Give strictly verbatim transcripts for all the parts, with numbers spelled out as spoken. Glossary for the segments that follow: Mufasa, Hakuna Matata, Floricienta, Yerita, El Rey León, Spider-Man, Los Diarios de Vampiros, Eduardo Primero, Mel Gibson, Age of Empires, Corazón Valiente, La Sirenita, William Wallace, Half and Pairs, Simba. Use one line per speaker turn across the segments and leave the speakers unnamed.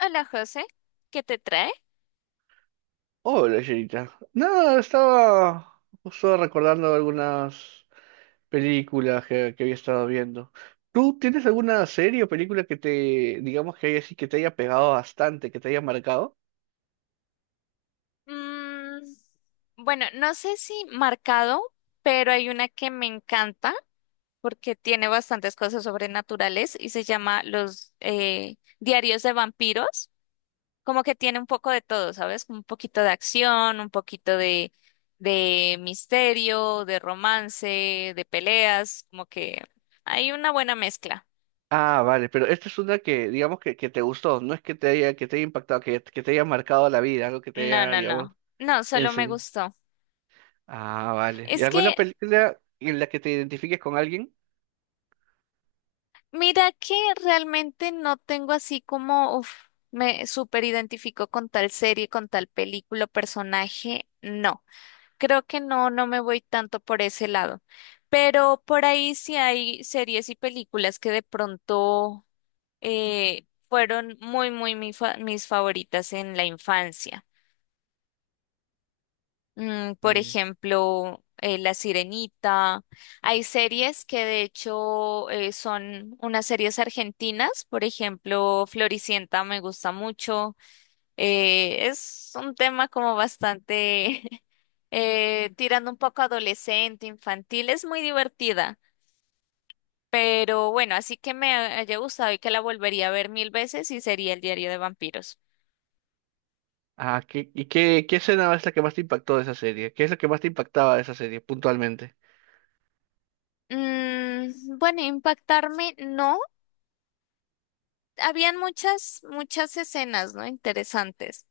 Hola José, ¿qué te trae?
Hola, Yerita. Nada, estaba justo recordando algunas películas que, que había estado viendo. ¿Tú tienes alguna serie o película que te, digamos que haya, sí que te haya pegado bastante, que te haya marcado?
Mm, bueno, no sé si marcado, pero hay una que me encanta porque tiene bastantes cosas sobrenaturales y se llama Los eh, Diarios de Vampiros. Como que tiene un poco de todo, ¿sabes? Un poquito de acción, un poquito de, de misterio, de romance, de peleas, como que hay una buena mezcla.
Ah, vale, pero esta es una que, digamos que, que te gustó, no es que te haya, que te haya impactado, que, que te haya marcado la vida, algo que te
No,
haya,
no,
digamos,
no. No, solo me
enseñado.
gustó.
Ah, vale. ¿Y
Es
alguna
que
película en la que te identifiques con alguien?
mira que realmente no tengo así como, uf, me súper identifico con tal serie, con tal película, personaje. No, creo que no, no me voy tanto por ese lado. Pero por ahí sí hay series y películas que de pronto eh, fueron muy, muy mi fa- mis favoritas en la infancia. Mm, por ejemplo, eh, La Sirenita. Hay series que de hecho eh, son unas series argentinas. Por ejemplo, Floricienta me gusta mucho. Eh, es un tema como bastante eh, tirando un poco adolescente, infantil. Es muy divertida. Pero bueno, así que me haya gustado y que la volvería a ver mil veces y sería El Diario de Vampiros.
Ah, ¿qué, y qué, qué escena es la que más te impactó de esa serie? ¿Qué es lo que más te impactaba de esa serie puntualmente?
Mm, bueno, impactarme no. Habían muchas, muchas escenas, ¿no? Interesantes.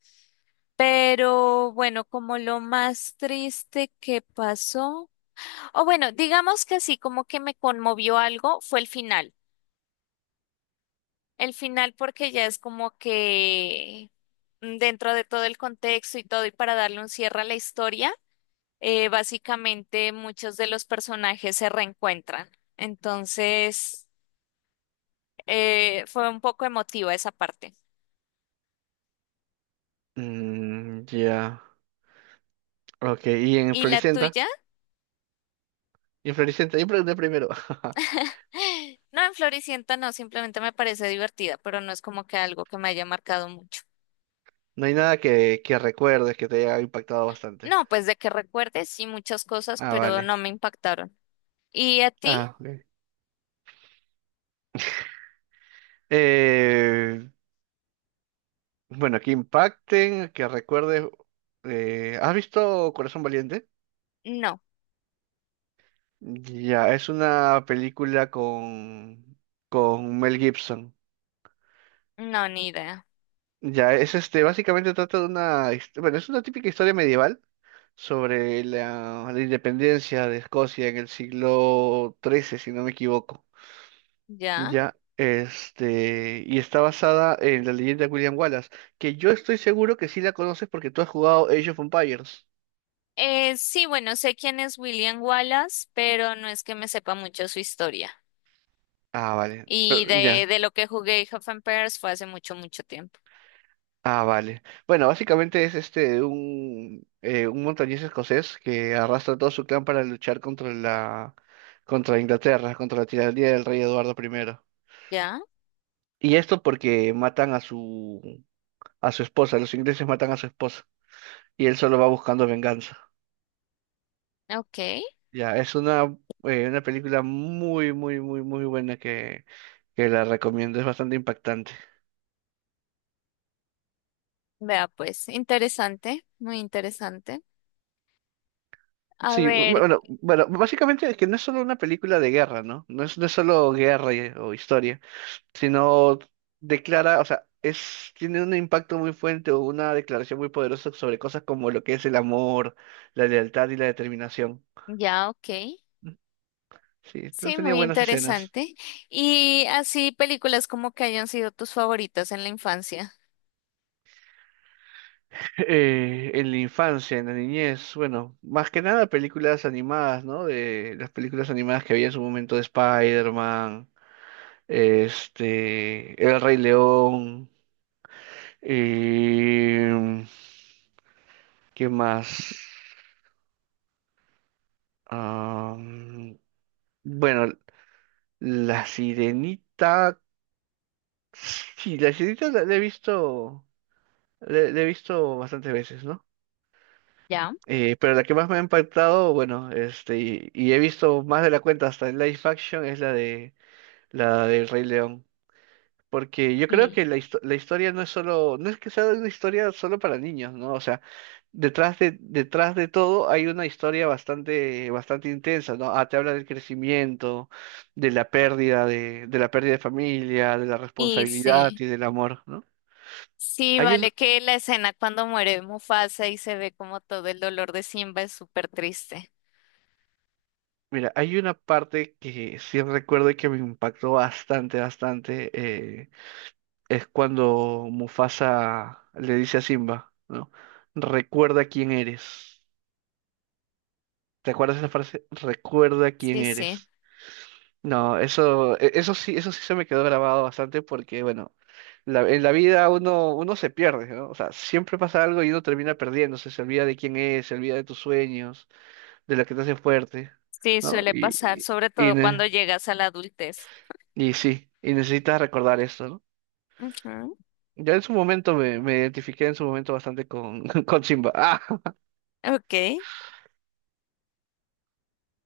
Pero bueno, como lo más triste que pasó, o bueno, digamos que sí, como que me conmovió algo, fue el final. El final porque ya es como que mm, dentro de todo el contexto y todo, y para darle un cierre a la historia, eh, básicamente muchos de los personajes se reencuentran. Entonces, eh, fue un poco emotiva esa parte.
Mm, ya. Ok, y en
¿Y la
Floricienta,
tuya?
y en Floricienta, yo pregunté primero.
No, en Floricienta no, simplemente me parece divertida, pero no es como que algo que me haya marcado mucho.
No hay nada que, que recuerdes que te haya impactado bastante.
No, pues de que recuerdes, sí, muchas cosas,
Ah,
pero
vale.
no me impactaron. ¿Y a ti?
Ah, ok. Eh, bueno, que impacten, que recuerdes. Eh, ¿has visto Corazón Valiente?
No,
Ya, es una película con, con Mel Gibson.
no, ni idea.
Ya, es este, básicamente trata de una, hist- bueno, es una típica historia medieval sobre la, la independencia de Escocia en el siglo trece si no me equivoco.
¿Ya?
Ya, este, y está basada en la leyenda de William Wallace, que yo estoy seguro que sí la conoces porque tú has jugado Age of Empires.
Eh, sí, bueno, sé quién es William Wallace, pero no es que me sepa mucho su historia.
Ah, vale,
Y
pero-
de,
ya,
de lo que jugué Half and Pairs fue hace mucho, mucho tiempo.
ah, vale. Bueno, básicamente es este un, eh, un montañés escocés que arrastra todo su clan para luchar contra la contra Inglaterra, contra la tiranía del rey Eduardo primero.
¿Ya?
Y esto porque matan a su a su esposa, los ingleses matan a su esposa y él solo va buscando venganza.
Ok.
Ya, es una eh, una película muy muy muy muy buena que que la recomiendo, es bastante impactante.
Vea, pues, interesante, muy interesante. A
Sí, bu-
ver,
bueno, bueno, básicamente es que no es solo una película de guerra, ¿no? No es, no es solo guerra y- o historia, sino declara, o sea, es, tiene un impacto muy fuerte o una declaración muy poderosa sobre cosas como lo que es el amor, la lealtad y la determinación.
ya, ok.
Mm, sí, esto
Sí,
tenía
muy
buenas escenas.
interesante. Y así películas como que hayan sido tus favoritas en la infancia.
Eh, en la infancia, en la niñez, bueno, más que nada películas animadas, ¿no? De las películas animadas que había en su momento de Spider-Man, este, El Rey León, eh, ¿qué más? Ah, mm, bueno, La sirenita. Sí, la sirenita la, la he visto. La, la he visto bastantes veces, ¿no?
¿Ya?
Eh, pero la que más me ha impactado, bueno, este, y, y he visto más de la cuenta hasta el live action, es la de la del Rey León. Porque yo creo
Sí.
que la, histo- la historia no es solo, no es que sea una historia solo para niños, ¿no? O sea, detrás de, detrás de todo hay una historia bastante, bastante intensa, ¿no? Ah, te habla del crecimiento, de la pérdida de, de la pérdida de familia, de la
Y
responsabilidad
sí,
y del amor, ¿no?
sí,
Hay un,
vale que la escena cuando muere Mufasa y se ve como todo el dolor de Simba es súper triste.
mira, hay una parte que sí recuerdo y que me impactó bastante, bastante, eh, es cuando Mufasa le dice a Simba, ¿no? Recuerda quién eres. ¿Te acuerdas esa frase? Recuerda quién
Sí, sí,
eres. No, eso, e- eso sí, eso sí se me quedó grabado bastante porque, bueno, la- en la vida uno, uno se pierde, ¿no? O sea, siempre pasa algo y uno termina perdiéndose, se olvida de quién es, se olvida de tus sueños, de lo que te hace fuerte,
sí,
¿no?
suele
Y,
pasar,
y,
sobre
y
todo cuando
ne-
llegas a la adultez.
y sí, y necesitas recordar eso, ¿no?
Ujú,
Yo en su momento me, me identifiqué en su momento bastante con, con Simba. Ah,
ok.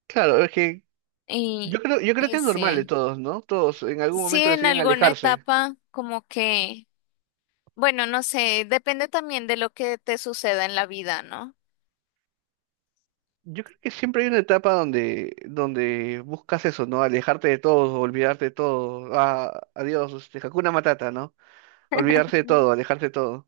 claro, es que
Y,
yo creo, yo creo que
y
es normal de
sí,
todos, ¿no? Todos en algún
sí,
momento
en
deciden
alguna
alejarse.
etapa como que, bueno, no sé, depende también de lo que te suceda en la vida, ¿no?
Yo creo que siempre hay una etapa donde, donde buscas eso, ¿no? Alejarte de todo, olvidarte de todo. Ah, adiós, este, Hakuna Matata, ¿no? Olvidarse de todo, alejarte de todo.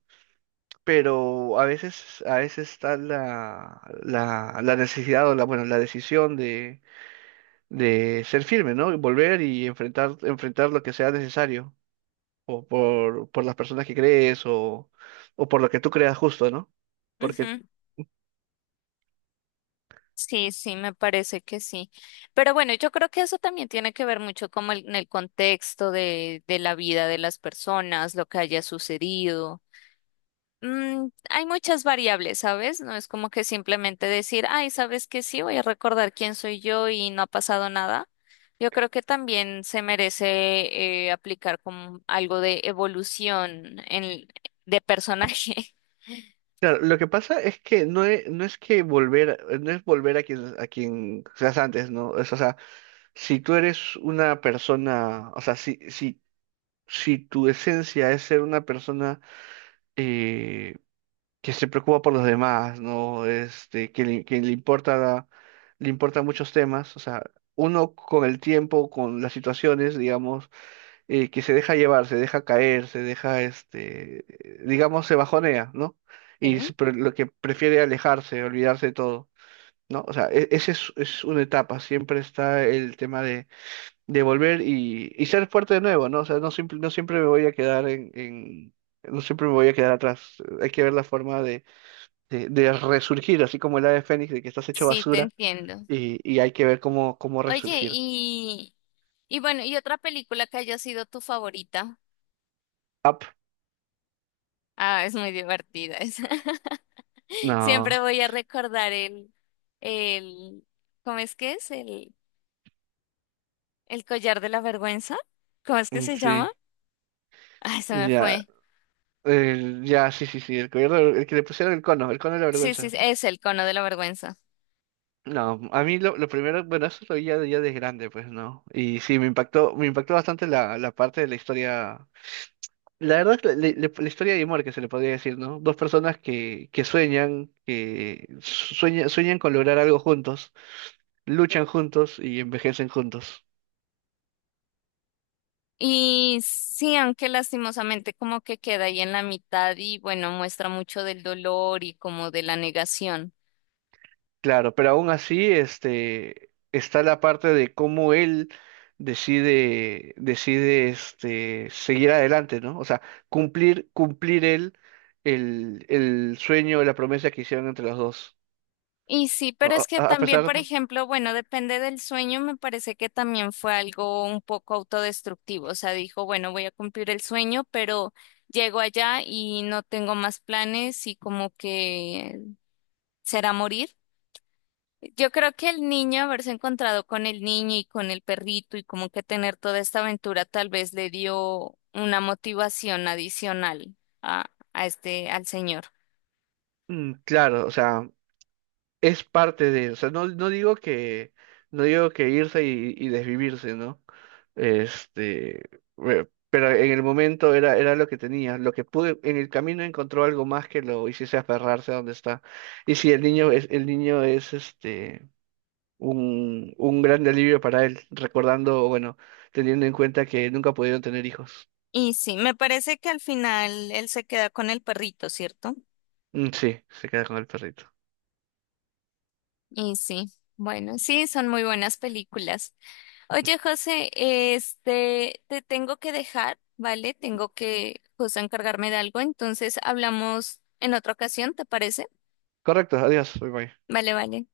Pero a veces, a veces está la, la, la necesidad o la, bueno, la decisión de, de ser firme, ¿no? Y volver y enfrentar, enfrentar lo que sea necesario. O por, por las personas que crees o, o por lo que tú creas justo, ¿no? Porque
Ujú. Sí, sí, me parece que sí. Pero bueno, yo creo que eso también tiene que ver mucho como el- en el contexto de, de la vida de las personas, lo que haya sucedido. Mm, hay muchas variables, ¿sabes? No es como que simplemente decir, ay, ¿sabes qué? Sí, voy a recordar quién soy yo y no ha pasado nada. Yo creo que también se merece eh, aplicar como algo de evolución en, de personaje.
claro, lo que pasa es que no es, no es que volver, no es volver a quien, a quien seas antes, ¿no? Es, o sea, si tú eres una persona, o sea, si, si, si tu esencia es ser una persona eh, que se preocupa por los demás, ¿no? Este, que le, que le importa, le importan muchos temas, o sea, uno con el tiempo, con las situaciones, digamos, eh, que se deja llevar, se deja caer, se deja, este, digamos, se bajonea, ¿no? Y
Sí,
s- pre- lo que prefiere alejarse, olvidarse de todo, ¿no? O sea, e- esa es, es una etapa, siempre está el tema de, de volver y, y ser fuerte de nuevo, ¿no? O sea, no, simple- no siempre me voy a quedar en, en- no siempre me voy a quedar atrás, hay que ver la forma de, de, de resurgir, así como el ave fénix, de que estás hecho
sí, te
basura
entiendo.
y, y hay que ver cómo, cómo
Oye,
resurgir.
y, y bueno, ¿y otra película que haya sido tu favorita?
Up,
Ah, es muy divertida esa. Siempre
no,
voy a recordar el, el, ¿cómo es que es? El, el collar de la vergüenza. ¿Cómo es que
mm,
se llama?
sí.
Ah, se me
Ya,
fue.
El- ya, sí, sí, sí, el gobierno, el que le pusieron el cono, el cono de la
Sí, sí,
vergüenza.
es el cono de la vergüenza.
No, a mí lo, lo primero, bueno, eso lo vi ya, de- ya de grande, pues, ¿no? Y sí, me impactó, me impactó bastante la, la parte de la historia, la verdad, es la, la- la- la historia de amor que se le podría decir, ¿no? Dos personas que, que sueñan, que sueñan, sueñan con lograr algo juntos, luchan juntos y envejecen juntos.
Y sí, aunque lastimosamente como que queda ahí en la mitad y bueno, muestra mucho del dolor y como de la negación.
Claro, pero aún así, este, está la parte de cómo él decide, decide, este, seguir adelante, ¿no? O sea, cumplir, cumplir él el, el sueño, la promesa que hicieron entre los dos.
Y sí, pero
A,
es que
a- a
también,
pesar,
por ejemplo, bueno, depende del sueño, me parece que también fue algo un poco autodestructivo, o sea, dijo, bueno, voy a cumplir el sueño, pero llego allá y no tengo más planes y como que será morir. Yo creo que el niño, haberse encontrado con el niño y con el perrito y como que tener toda esta aventura tal vez le dio una motivación adicional a, a este, al señor.
mm, claro, o sea, es parte de, o sea, no, no digo que, no digo que irse y, y desvivirse, ¿no? Este, bueno, pero en el momento era, era lo que tenía. Lo que pude, en el camino encontró algo más que lo hiciese aferrarse a donde está. Y si el niño es, el niño es este un, un gran alivio para él, recordando, bueno, teniendo en cuenta que nunca pudieron tener hijos.
Y sí, me parece que al final él se queda con el perrito, ¿cierto?
Mm, sí, se queda con el perrito.
Y sí, bueno, sí, son muy buenas películas. Oye, José, este, te tengo que dejar, ¿vale? Tengo que justo encargarme de algo, entonces hablamos en otra ocasión, ¿te parece?
Correcto, adiós, bye bye.
Vale, vale.